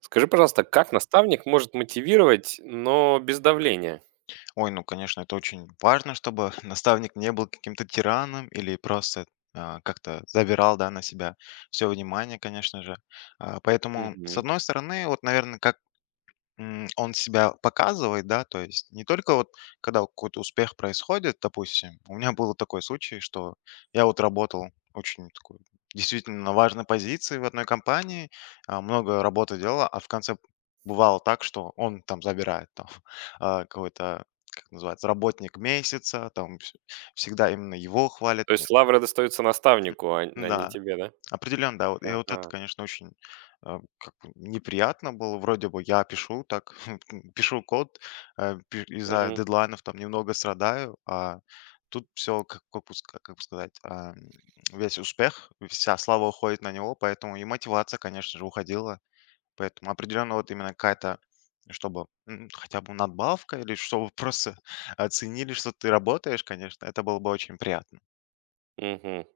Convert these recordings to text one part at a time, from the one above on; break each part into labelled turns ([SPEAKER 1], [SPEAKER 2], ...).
[SPEAKER 1] Скажи, пожалуйста, как наставник может мотивировать, но без давления?
[SPEAKER 2] Ой, ну, конечно, это очень важно, чтобы наставник не был каким-то тираном или просто как-то забирал, да, на себя все внимание, конечно же. Поэтому, с
[SPEAKER 1] Мгм.
[SPEAKER 2] одной стороны, вот, наверное, как он себя показывает, да, то есть не только вот когда вот какой-то успех происходит, допустим. У меня был такой случай, что я вот работал очень такой действительно на важной позиции в одной компании, много работы делал, а в конце бывало так, что он там забирает там какой-то, как называется, работник месяца, всегда именно его хвалят.
[SPEAKER 1] То есть лавры достаются наставнику, а не
[SPEAKER 2] Да,
[SPEAKER 1] тебе, да?
[SPEAKER 2] определенно, да. Вот и вот это,
[SPEAKER 1] Ага.
[SPEAKER 2] конечно, очень, как бы неприятно было. Вроде бы я пишу так, пишу код, э, пи из-за
[SPEAKER 1] Мгм,
[SPEAKER 2] дедлайнов там немного страдаю, а тут все как бы ска как бы сказать, весь успех, вся слава уходит на него, поэтому и мотивация, конечно же, уходила. Поэтому определенно вот именно какая-то, чтобы, хотя бы надбавка или чтобы просто оценили, что ты работаешь, конечно, это было бы очень приятно.
[SPEAKER 1] мгм.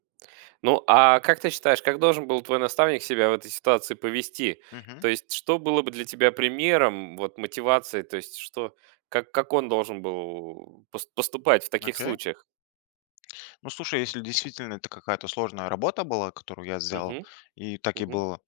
[SPEAKER 1] Ну, а как ты считаешь, как должен был твой наставник себя в этой ситуации повести?
[SPEAKER 2] Мгм.
[SPEAKER 1] То есть что было бы для тебя примером, вот, мотивации? То есть что как он должен был поступать в таких
[SPEAKER 2] Окей.
[SPEAKER 1] случаях?
[SPEAKER 2] Ну, слушай, если действительно это какая-то сложная работа была, которую я сделал,
[SPEAKER 1] Угу.
[SPEAKER 2] и так и
[SPEAKER 1] Угу.
[SPEAKER 2] было,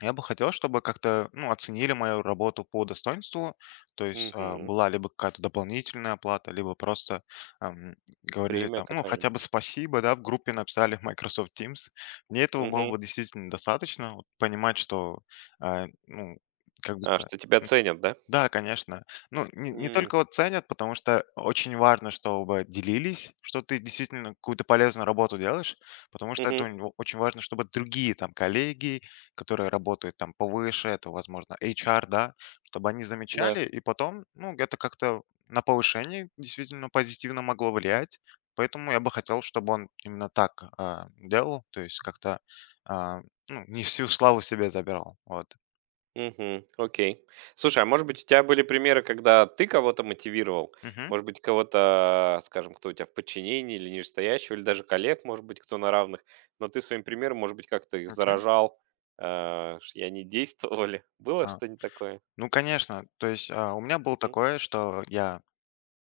[SPEAKER 2] я бы хотел, чтобы как-то, ну, оценили мою работу по достоинству, то есть
[SPEAKER 1] Угу.
[SPEAKER 2] была либо какая-то дополнительная оплата, либо просто ам, говорили
[SPEAKER 1] Премия
[SPEAKER 2] там, ну, хотя бы
[SPEAKER 1] какая-нибудь.
[SPEAKER 2] спасибо, да, в группе написали в Microsoft Teams. Мне этого было
[SPEAKER 1] Угу.
[SPEAKER 2] бы действительно достаточно, вот понимать, что, ну, как бы
[SPEAKER 1] А,
[SPEAKER 2] сказать,
[SPEAKER 1] что тебя ценят, да?
[SPEAKER 2] да, конечно. Ну, не
[SPEAKER 1] Угу.
[SPEAKER 2] только вот ценят, потому что очень важно, чтобы делились, что ты действительно какую-то полезную работу делаешь, потому что это у него очень важно, чтобы другие там коллеги, которые работают там повыше, это, возможно, HR, да, чтобы они
[SPEAKER 1] Да.
[SPEAKER 2] замечали, и потом, ну, это как-то на повышение действительно позитивно могло влиять. Поэтому я бы хотел, чтобы он именно так делал, то есть как-то а, ну, не всю славу себе забирал. Вот.
[SPEAKER 1] Угу. Окей. Слушай, а может быть, у тебя были примеры, когда ты кого-то мотивировал?
[SPEAKER 2] Угу.
[SPEAKER 1] Может быть, кого-то, скажем, кто у тебя в подчинении или нижестоящего, или даже коллег, может быть, кто на равных, но ты своим примером, может быть, как-то их
[SPEAKER 2] Окей.
[SPEAKER 1] заражал, и они действовали. Было
[SPEAKER 2] А.
[SPEAKER 1] что-нибудь такое?
[SPEAKER 2] Ну, конечно. То есть, у меня было
[SPEAKER 1] Угу.
[SPEAKER 2] такое, что я,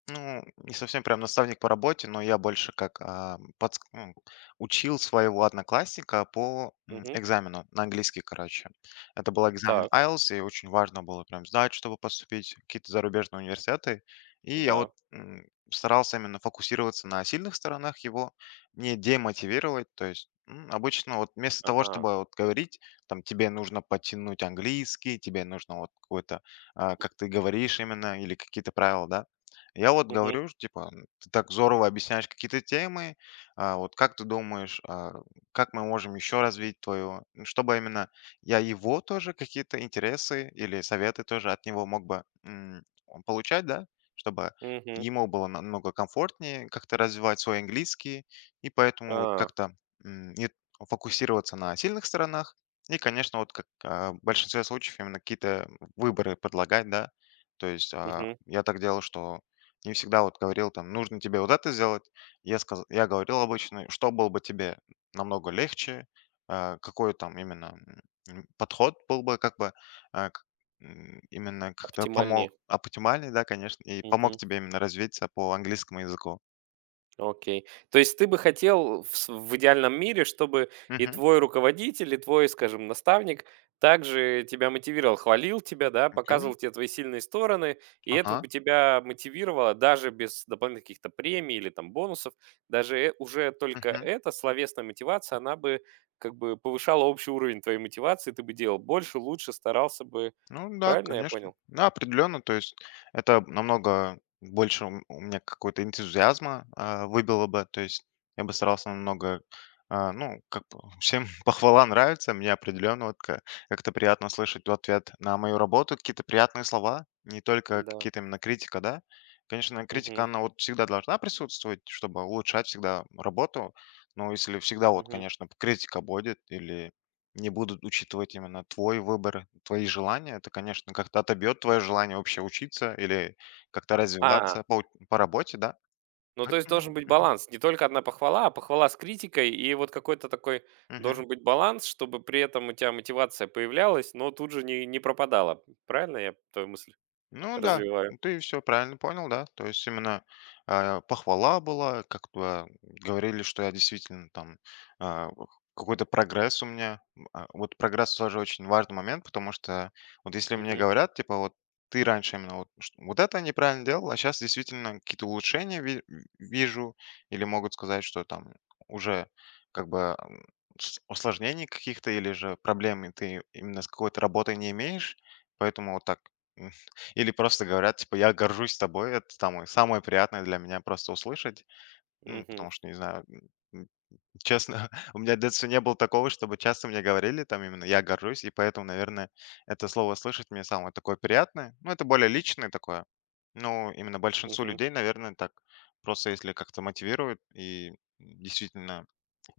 [SPEAKER 2] ну, не совсем прям наставник по работе, но я больше как ну, учил своего одноклассника по
[SPEAKER 1] Мгм.
[SPEAKER 2] экзамену на английский, короче. Это был экзамен
[SPEAKER 1] Так,
[SPEAKER 2] IELTS, и очень важно было прям знать, чтобы поступить в какие-то зарубежные университеты. И я вот
[SPEAKER 1] да.
[SPEAKER 2] старался именно фокусироваться на сильных сторонах его, не демотивировать. То есть обычно вот вместо того,
[SPEAKER 1] Ага.
[SPEAKER 2] чтобы вот говорить, там тебе нужно подтянуть английский, тебе нужно вот какой-то, как ты говоришь именно, или какие-то правила, да, я вот
[SPEAKER 1] Угу.
[SPEAKER 2] говорю, типа, ты так здорово объясняешь какие-то темы, вот как ты думаешь, как мы можем еще развить твою, ну, чтобы именно я его тоже какие-то интересы или советы тоже от него мог бы получать, да, чтобы
[SPEAKER 1] Угу.
[SPEAKER 2] ему было намного комфортнее как-то развивать свой английский, и поэтому вот
[SPEAKER 1] А,
[SPEAKER 2] как-то не фокусироваться на сильных сторонах, и, конечно, вот как в большинстве случаев именно какие-то выборы предлагать, да, то есть
[SPEAKER 1] Угу.
[SPEAKER 2] я так делал, что и всегда вот говорил там: "Нужно тебе вот это сделать". Я говорил обычно, что было бы тебе намного легче, какой там именно, подход был бы, как бы, а, к именно как-то
[SPEAKER 1] Оптимальнее.
[SPEAKER 2] помог оптимальный, да, конечно, и помог
[SPEAKER 1] Мгм.
[SPEAKER 2] тебе именно развиться по английскому языку.
[SPEAKER 1] Окей. То есть ты бы хотел в идеальном мире, чтобы и
[SPEAKER 2] Мгм.
[SPEAKER 1] твой руководитель, и твой, скажем, наставник также тебя мотивировал, хвалил тебя, да,
[SPEAKER 2] Окей.
[SPEAKER 1] показывал тебе твои сильные стороны, и это
[SPEAKER 2] Ага.
[SPEAKER 1] бы тебя мотивировало даже без дополнительных каких-то премий или там бонусов. Даже уже только
[SPEAKER 2] Мгм.
[SPEAKER 1] эта словесная мотивация, она бы как бы повышала общий уровень твоей мотивации, ты бы делал больше, лучше, старался бы.
[SPEAKER 2] Ну да,
[SPEAKER 1] Правильно я
[SPEAKER 2] конечно.
[SPEAKER 1] понял?
[SPEAKER 2] Да, определенно. То есть это намного больше у меня какой-то энтузиазма выбило бы. То есть я бы старался намного, ну, как бы всем похвала нравится. Мне определенно вот как-то приятно слышать в ответ на мою работу какие-то приятные слова, не только
[SPEAKER 1] Да.
[SPEAKER 2] какие-то именно критика, да. Конечно, критика,
[SPEAKER 1] Мгм.
[SPEAKER 2] она вот всегда должна присутствовать, чтобы улучшать всегда работу. Но если всегда вот,
[SPEAKER 1] Мгм.
[SPEAKER 2] конечно, критика будет или не будут учитывать именно твой выбор, твои желания. Это, конечно, как-то отобьет твое желание вообще учиться или как-то
[SPEAKER 1] А.
[SPEAKER 2] развиваться по работе, да?
[SPEAKER 1] Ну, то есть должен
[SPEAKER 2] Поэтому.
[SPEAKER 1] быть
[SPEAKER 2] Мгм,
[SPEAKER 1] баланс. Не только одна похвала, а похвала с критикой. И вот какой-то такой
[SPEAKER 2] мгм.
[SPEAKER 1] должен быть баланс, чтобы при этом у тебя мотивация появлялась, но тут же не пропадала. Правильно я твою мысль
[SPEAKER 2] Ну да,
[SPEAKER 1] развиваю?
[SPEAKER 2] ты все правильно понял, да. То есть именно похвала была, как бы говорили, что я действительно там вот какой-то прогресс у меня. Вот прогресс тоже очень важный момент, потому что вот если мне
[SPEAKER 1] Мгм.
[SPEAKER 2] говорят, типа, вот ты раньше именно вот, вот это неправильно делал, а сейчас действительно какие-то улучшения вижу, или могут сказать, что там уже как бы усложнений каких-то или же проблем и ты именно с какой-то работой не имеешь, поэтому вот так. Или просто говорят, типа, я горжусь тобой, это там самое приятное для меня просто услышать, ну,
[SPEAKER 1] Мгм.
[SPEAKER 2] потому что, не знаю, м, честно, у меня в детстве не было такого, чтобы часто мне говорили там именно «я горжусь», и поэтому, наверное, это слово слышать мне самое такое приятное, ну, это более личное такое, ну, именно большинству
[SPEAKER 1] Мгм.
[SPEAKER 2] людей, наверное, так, просто если как-то мотивирует и действительно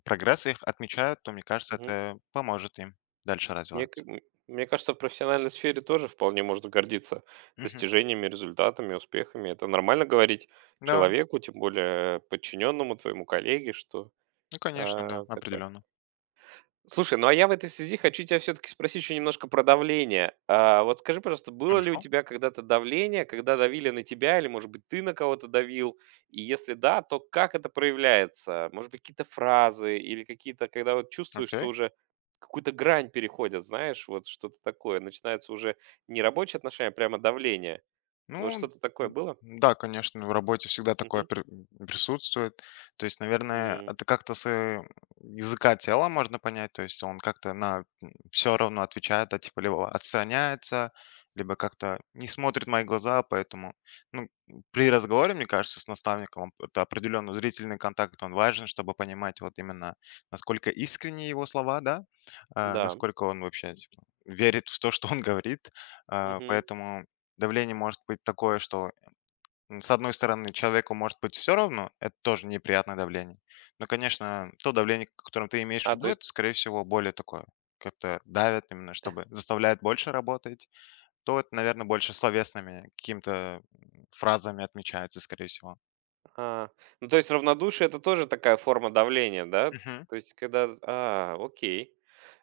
[SPEAKER 2] прогресс их отмечают, то, мне кажется,
[SPEAKER 1] Мгм.
[SPEAKER 2] это поможет им дальше
[SPEAKER 1] Мне, к-
[SPEAKER 2] развиваться.
[SPEAKER 1] м, мне кажется, в профессиональной сфере тоже вполне можно гордиться
[SPEAKER 2] Мгм.
[SPEAKER 1] достижениями, результатами, успехами. Это нормально говорить
[SPEAKER 2] Да,
[SPEAKER 1] человеку, тем более подчиненному твоему коллеге, что
[SPEAKER 2] ну, конечно, да,
[SPEAKER 1] такая.
[SPEAKER 2] определенно.
[SPEAKER 1] Слушай, ну а я в этой связи хочу тебя все-таки спросить еще немножко про давление. А, вот скажи, пожалуйста, было ли у
[SPEAKER 2] Хорошо,
[SPEAKER 1] тебя когда-то давление, когда давили на тебя, или, может быть, ты на кого-то давил? И если да, то как это проявляется? Может быть, какие-то фразы или какие-то, когда вот чувствуешь, что
[SPEAKER 2] окей.
[SPEAKER 1] уже какую-то грань переходят, знаешь, вот что-то такое. Начинается уже не рабочие отношения, а прямо давление. Вот
[SPEAKER 2] Ну,
[SPEAKER 1] что-то такое
[SPEAKER 2] м,
[SPEAKER 1] было?
[SPEAKER 2] да, конечно, в работе всегда такое
[SPEAKER 1] Мгм.
[SPEAKER 2] присутствует. То есть, наверное,
[SPEAKER 1] М,
[SPEAKER 2] это как-то с языка тела можно понять. То есть он как-то на все равно отвечает, а типа либо отстраняется, либо как-то не смотрит в мои глаза, поэтому, ну, при разговоре, мне кажется, с наставником это определенно зрительный контакт, он важен, чтобы понимать вот именно, насколько искренние его слова, да,
[SPEAKER 1] да.
[SPEAKER 2] насколько он вообще, типа, верит в то, что он говорит.
[SPEAKER 1] Мгм.
[SPEAKER 2] Поэтому давление может быть такое, что, с одной стороны, человеку может быть все равно, это тоже неприятное давление. Но, конечно, то давление, к которое ты имеешь в
[SPEAKER 1] А, то
[SPEAKER 2] виду, это, скорее всего, более такое, как-то давят именно, чтобы заставляет больше работать, то это, наверное, больше словесными какими-то, фразами отмечается, скорее всего.
[SPEAKER 1] А, ну, то есть равнодушие — это тоже такая форма давления, да?
[SPEAKER 2] Мгм.
[SPEAKER 1] То есть когда окей.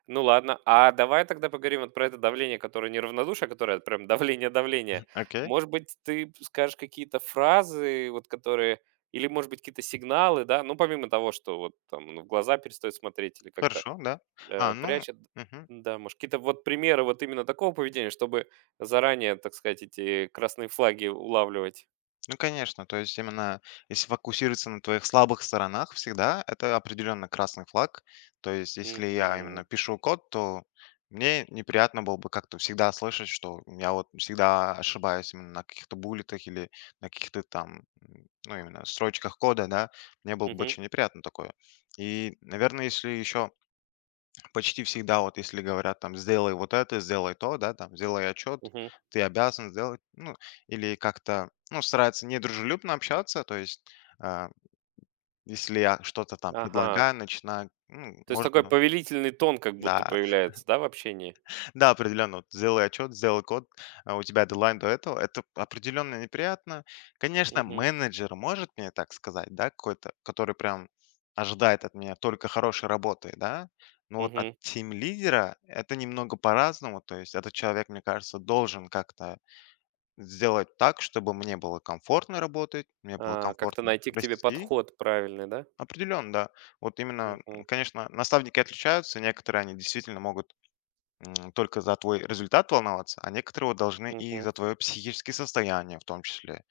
[SPEAKER 1] Ну ладно, а давай тогда поговорим вот про это давление, которое не равнодушие, а которое прям давление-давление.
[SPEAKER 2] Окей,
[SPEAKER 1] Может быть, ты скажешь какие-то фразы, вот которые или, может быть, какие-то сигналы, да? Ну, помимо того, что вот там, ну, в глаза перестают смотреть или как-то,
[SPEAKER 2] хорошо, да. Ну,
[SPEAKER 1] прячет.
[SPEAKER 2] мгм.
[SPEAKER 1] Да, может, какие-то вот примеры вот именно такого поведения, чтобы заранее, так сказать, эти красные флаги улавливать.
[SPEAKER 2] Ну, конечно, то есть именно если фокусироваться на твоих слабых сторонах всегда, это определенно красный флаг. То есть если я
[SPEAKER 1] Мгм.
[SPEAKER 2] именно пишу код, то мне неприятно было бы как-то всегда слышать, что я вот всегда ошибаюсь именно на каких-то буллетах или на каких-то там, ну, именно строчках кода, да, мне было бы очень неприятно такое. И, наверное, если еще. Почти всегда, вот если говорят там: "Сделай вот это, сделай то", да, там: "Сделай отчет, ты обязан сделать". Ну, или как-то, ну, стараются недружелюбно общаться. То есть, а, если я что-то там
[SPEAKER 1] Ага.
[SPEAKER 2] предлагаю, начинаю, ну,
[SPEAKER 1] То есть такой
[SPEAKER 2] можно,
[SPEAKER 1] повелительный тон как будто
[SPEAKER 2] да.
[SPEAKER 1] появляется, да, в общении?
[SPEAKER 2] Да, определенно. Вот сделай отчет, сделай код, а у тебя дедлайн до этого. Это определенно неприятно. Конечно,
[SPEAKER 1] Мгм.
[SPEAKER 2] менеджер может мне так сказать, да, какой-то, который прям ожидает от меня только хорошей работы, да. Но вот от
[SPEAKER 1] Мгм.
[SPEAKER 2] тим-лидера это немного по-разному. То есть этот человек, мне кажется, должен как-то сделать так, чтобы мне было комфортно работать, мне было
[SPEAKER 1] А, как-то
[SPEAKER 2] комфортно
[SPEAKER 1] найти к тебе
[SPEAKER 2] расти.
[SPEAKER 1] подход правильный, да?
[SPEAKER 2] Определенно, да. Вот именно,
[SPEAKER 1] Мгм.
[SPEAKER 2] конечно, наставники отличаются. Некоторые они действительно могут только за твой результат волноваться, а некоторые вот должны и
[SPEAKER 1] Мгм.
[SPEAKER 2] за твое психическое состояние в том числе.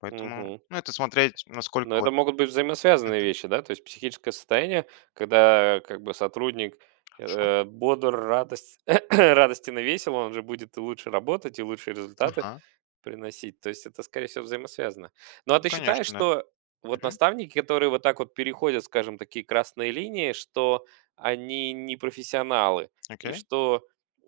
[SPEAKER 2] Поэтому,
[SPEAKER 1] Мгм.
[SPEAKER 2] ну, это смотреть, насколько
[SPEAKER 1] Но
[SPEAKER 2] вот...
[SPEAKER 1] это могут быть взаимосвязанные
[SPEAKER 2] Мгм,
[SPEAKER 1] вещи, да? То есть психическое состояние, когда как бы сотрудник
[SPEAKER 2] хорошо.
[SPEAKER 1] бодр, радость, радостен и весел, он же будет и лучше работать, и лучшие результаты
[SPEAKER 2] Ага.
[SPEAKER 1] приносить. То есть это, скорее всего, взаимосвязано. Ну а
[SPEAKER 2] Ну,
[SPEAKER 1] ты считаешь,
[SPEAKER 2] конечно, да.
[SPEAKER 1] что вот
[SPEAKER 2] Мгм.
[SPEAKER 1] наставники, которые вот так вот переходят, скажем, такие красные линии, что они не профессионалы, и
[SPEAKER 2] Окей,
[SPEAKER 1] что,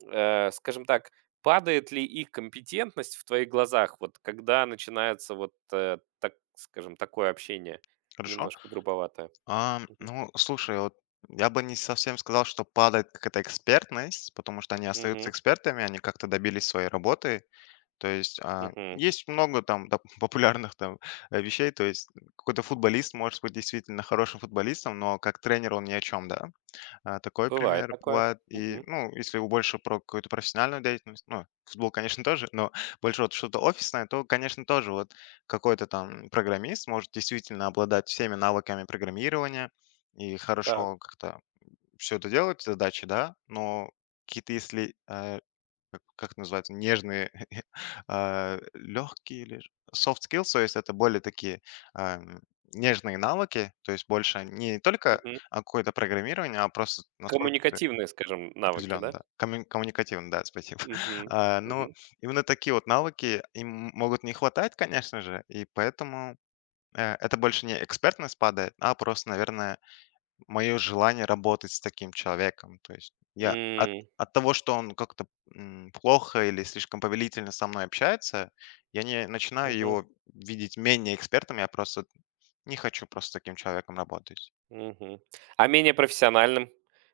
[SPEAKER 1] скажем так, падает ли их компетентность в твоих глазах, вот когда начинается вот, так скажем, такое общение
[SPEAKER 2] хорошо.
[SPEAKER 1] немножко грубоватое? Мгм.
[SPEAKER 2] Ну, слушай, вот я бы не совсем сказал, что падает какая-то экспертность, потому что они остаются
[SPEAKER 1] Мгм.
[SPEAKER 2] экспертами, они как-то добились своей работы. То есть
[SPEAKER 1] Мгм.
[SPEAKER 2] есть много там популярных там вещей. То есть какой-то футболист может быть действительно хорошим футболистом, но как тренер он ни о чем, да. Такой
[SPEAKER 1] Бывает
[SPEAKER 2] пример
[SPEAKER 1] такое.
[SPEAKER 2] бывает. И,
[SPEAKER 1] Мгм.
[SPEAKER 2] ну, если у больше про какую-то профессиональную деятельность, ну, футбол, конечно, тоже, но больше вот что-то офисное, то, конечно, тоже вот какой-то там программист может действительно обладать всеми навыками программирования и
[SPEAKER 1] Так.
[SPEAKER 2] хорошо как-то все это делать, задачи, да, но какие-то, если нежные, легкие или ж soft skills, то есть это более такие, ам, нежные навыки, то есть больше не только,
[SPEAKER 1] Мгм.
[SPEAKER 2] какое-то программирование, а просто насколько ты
[SPEAKER 1] Коммуникативные, скажем, навыки,
[SPEAKER 2] определён,
[SPEAKER 1] да?
[SPEAKER 2] да. Коммю Коммуникативно, да, спасибо.
[SPEAKER 1] Мгм.
[SPEAKER 2] Ну,
[SPEAKER 1] Мгм.
[SPEAKER 2] именно такие вот навыки, им могут не хватать, конечно же, и поэтому, это больше не экспертность падает, а просто, наверное, моё желание работать с таким человеком. То есть я от
[SPEAKER 1] М.
[SPEAKER 2] от того, что он как-то, плохо или слишком повелительно со мной общается, я не начинаю
[SPEAKER 1] Мгм.
[SPEAKER 2] его видеть менее экспертом. Я просто не хочу просто с таким человеком работать.
[SPEAKER 1] Мгм. А менее профессиональным?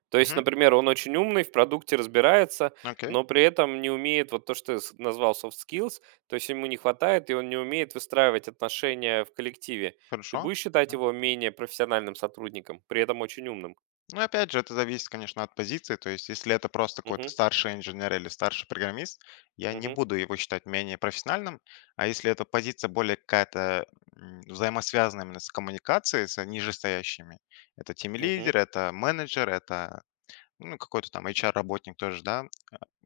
[SPEAKER 1] То есть,
[SPEAKER 2] Мгм.
[SPEAKER 1] например, он очень умный, в продукте разбирается,
[SPEAKER 2] Окей,
[SPEAKER 1] но при этом не умеет, вот то, что ты назвал soft skills, то есть ему не хватает, и он не умеет выстраивать отношения в коллективе. Ты
[SPEAKER 2] хорошо.
[SPEAKER 1] будешь считать его менее профессиональным сотрудником, при этом очень умным?
[SPEAKER 2] Ну, опять же, это зависит, конечно, от позиции. То есть, если это просто какой-то
[SPEAKER 1] Угу,
[SPEAKER 2] старший инженер или старший программист, я не
[SPEAKER 1] угу.
[SPEAKER 2] буду его считать менее профессиональным. А если эта позиция более какая-то взаимосвязана именно с коммуникацией, с нижестоящими, это
[SPEAKER 1] Мгм.
[SPEAKER 2] тим-лидер, это менеджер, это, ну, какой-то там HR-работник тоже, да.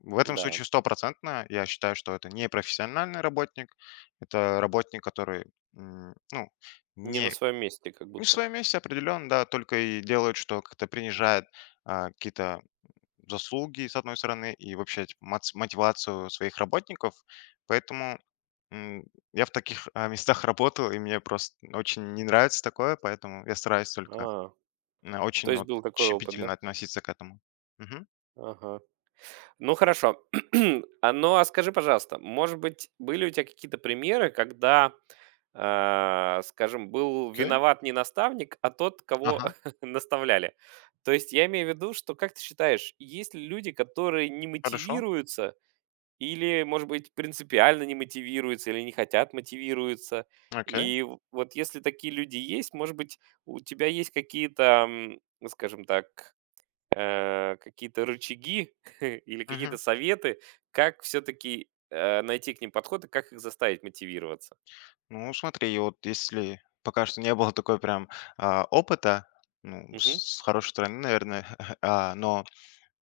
[SPEAKER 2] В этом
[SPEAKER 1] Да.
[SPEAKER 2] случае стопроцентно я считаю, что это не профессиональный работник, это работник, который ну,
[SPEAKER 1] Не на
[SPEAKER 2] не
[SPEAKER 1] своем месте, как
[SPEAKER 2] не в
[SPEAKER 1] будто.
[SPEAKER 2] своем месте определенно, да, только и делают, что как-то принижает какие-то заслуги, с одной стороны, и вообще, типа, мотивацию своих работников. Поэтому м, я в таких местах работал, и мне просто очень не нравится такое, поэтому я стараюсь только
[SPEAKER 1] А, то
[SPEAKER 2] очень
[SPEAKER 1] есть
[SPEAKER 2] вот,
[SPEAKER 1] был такой опыт, да?
[SPEAKER 2] щепетильно относиться к этому. Мгм.
[SPEAKER 1] Ага. Ну хорошо. А, ну а скажи, пожалуйста, может быть, были у тебя какие-то примеры, когда скажем, был
[SPEAKER 2] Окей?
[SPEAKER 1] виноват не наставник, а тот, кого
[SPEAKER 2] Ага,
[SPEAKER 1] наставляли. То есть я имею в виду, что, как ты считаешь, есть ли люди, которые не
[SPEAKER 2] хорошо.
[SPEAKER 1] мотивируются или, может быть, принципиально не мотивируются или не хотят мотивируются?
[SPEAKER 2] Окей.
[SPEAKER 1] Вот если такие люди есть, может быть, у тебя есть какие-то, ну, скажем так, какие-то рычаги или какие-то
[SPEAKER 2] Мгм.
[SPEAKER 1] советы, как все-таки найти к ним подход и как их заставить мотивироваться?
[SPEAKER 2] Ну,
[SPEAKER 1] Вот.
[SPEAKER 2] смотри, вот если пока что не было такой прям опыта, ну,
[SPEAKER 1] Мгм.
[SPEAKER 2] с хорошей стороны, наверное, но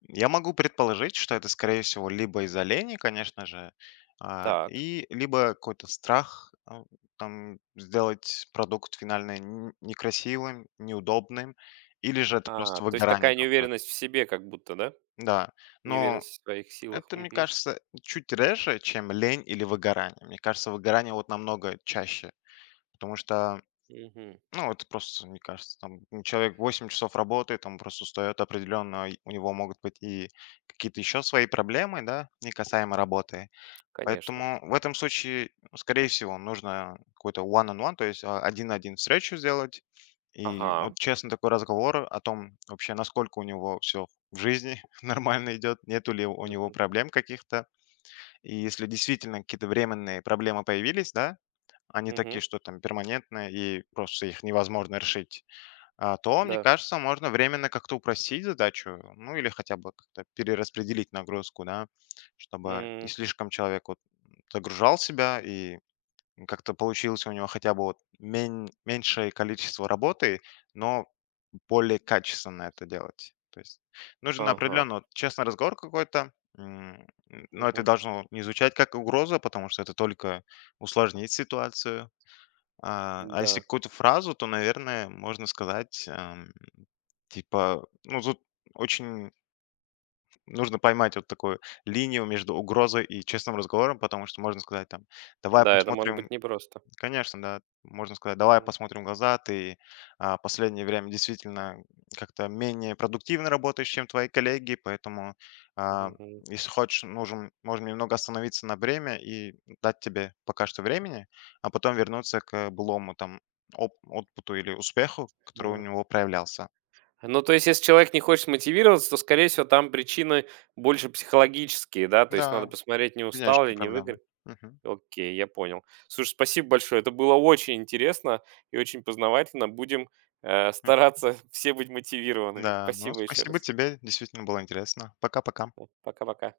[SPEAKER 2] я могу предположить, что это, скорее всего, либо из оленей, конечно же,
[SPEAKER 1] Так.
[SPEAKER 2] и либо какой-то страх там сделать продукт финальный некрасивым, неудобным, или же это
[SPEAKER 1] А,
[SPEAKER 2] просто
[SPEAKER 1] то есть
[SPEAKER 2] выгорание
[SPEAKER 1] такая
[SPEAKER 2] какое-то.
[SPEAKER 1] неуверенность в себе как будто, да?
[SPEAKER 2] Да, но
[SPEAKER 1] Неуверенность в своих силах.
[SPEAKER 2] это, мне
[SPEAKER 1] Мгм.
[SPEAKER 2] кажется, чуть реже, чем лень или выгорание. Мне кажется, выгорание вот намного чаще, потому что,
[SPEAKER 1] Мгм.
[SPEAKER 2] ну, это просто, мне кажется, там человек 8 часов работает, он просто устает определенно, и у него могут быть и какие-то еще свои проблемы, да, не касаемо работы.
[SPEAKER 1] Конечно.
[SPEAKER 2] Поэтому в этом случае, ну, скорее всего, нужно какой-то one-on-one, то есть один на один встречу сделать. И вот
[SPEAKER 1] Ага.
[SPEAKER 2] честно такой разговор о том вообще, насколько у него все в жизни нормально идет, нету ли у него
[SPEAKER 1] Мгм.
[SPEAKER 2] проблем каких-то. И если действительно какие-то временные проблемы появились, да, они такие,
[SPEAKER 1] Мгм.
[SPEAKER 2] что там перманентные, и просто их невозможно решить, то, мне
[SPEAKER 1] Да.
[SPEAKER 2] кажется, можно временно как-то упростить задачу, ну или хотя бы как-то перераспределить нагрузку, да, чтобы не
[SPEAKER 1] М.
[SPEAKER 2] слишком человек вот загружал себя и как-то получилось у него хотя бы вот меньшее количество работы, но более качественно это делать. То есть нужен
[SPEAKER 1] Ага.
[SPEAKER 2] определенно вот, честный разговор какой-то, но это
[SPEAKER 1] Мгм.
[SPEAKER 2] должно не звучать как угроза, потому что это только усложнит ситуацию, а если
[SPEAKER 1] Да.
[SPEAKER 2] какую-то фразу, то, наверное, можно сказать, типа, ну, тут очень нужно поймать вот такую линию между угрозой и честным разговором, потому что можно сказать там, давай
[SPEAKER 1] Да, это может
[SPEAKER 2] посмотрим.
[SPEAKER 1] быть непросто.
[SPEAKER 2] Конечно, да. Можно сказать: "Давай
[SPEAKER 1] Мгм.
[SPEAKER 2] посмотрим в глаза". Ты, последнее время действительно как-то менее продуктивно работаешь, чем твои коллеги, поэтому, а,
[SPEAKER 1] Мгм.
[SPEAKER 2] если хочешь, нужен, можем немного остановиться на время и дать тебе пока что времени, а потом вернуться к былому там оп output или успеху, который у
[SPEAKER 1] М.
[SPEAKER 2] него проявлялся.
[SPEAKER 1] Ну, то есть, если человек не хочет мотивироваться, то, скорее всего, там причины больше психологические, да? То есть надо
[SPEAKER 2] Да,
[SPEAKER 1] посмотреть, не
[SPEAKER 2] конечно,
[SPEAKER 1] устал ли,
[SPEAKER 2] не
[SPEAKER 1] не
[SPEAKER 2] проблема.
[SPEAKER 1] выгорел.
[SPEAKER 2] Мгм.
[SPEAKER 1] Окей, я понял. Слушай, спасибо большое. Это было очень интересно и очень познавательно. Будем
[SPEAKER 2] М.
[SPEAKER 1] стараться все быть мотивированными.
[SPEAKER 2] Да, ну,
[SPEAKER 1] Спасибо еще
[SPEAKER 2] спасибо
[SPEAKER 1] раз.
[SPEAKER 2] тебе, действительно было интересно. Пока-пока.
[SPEAKER 1] Вот, пока-пока.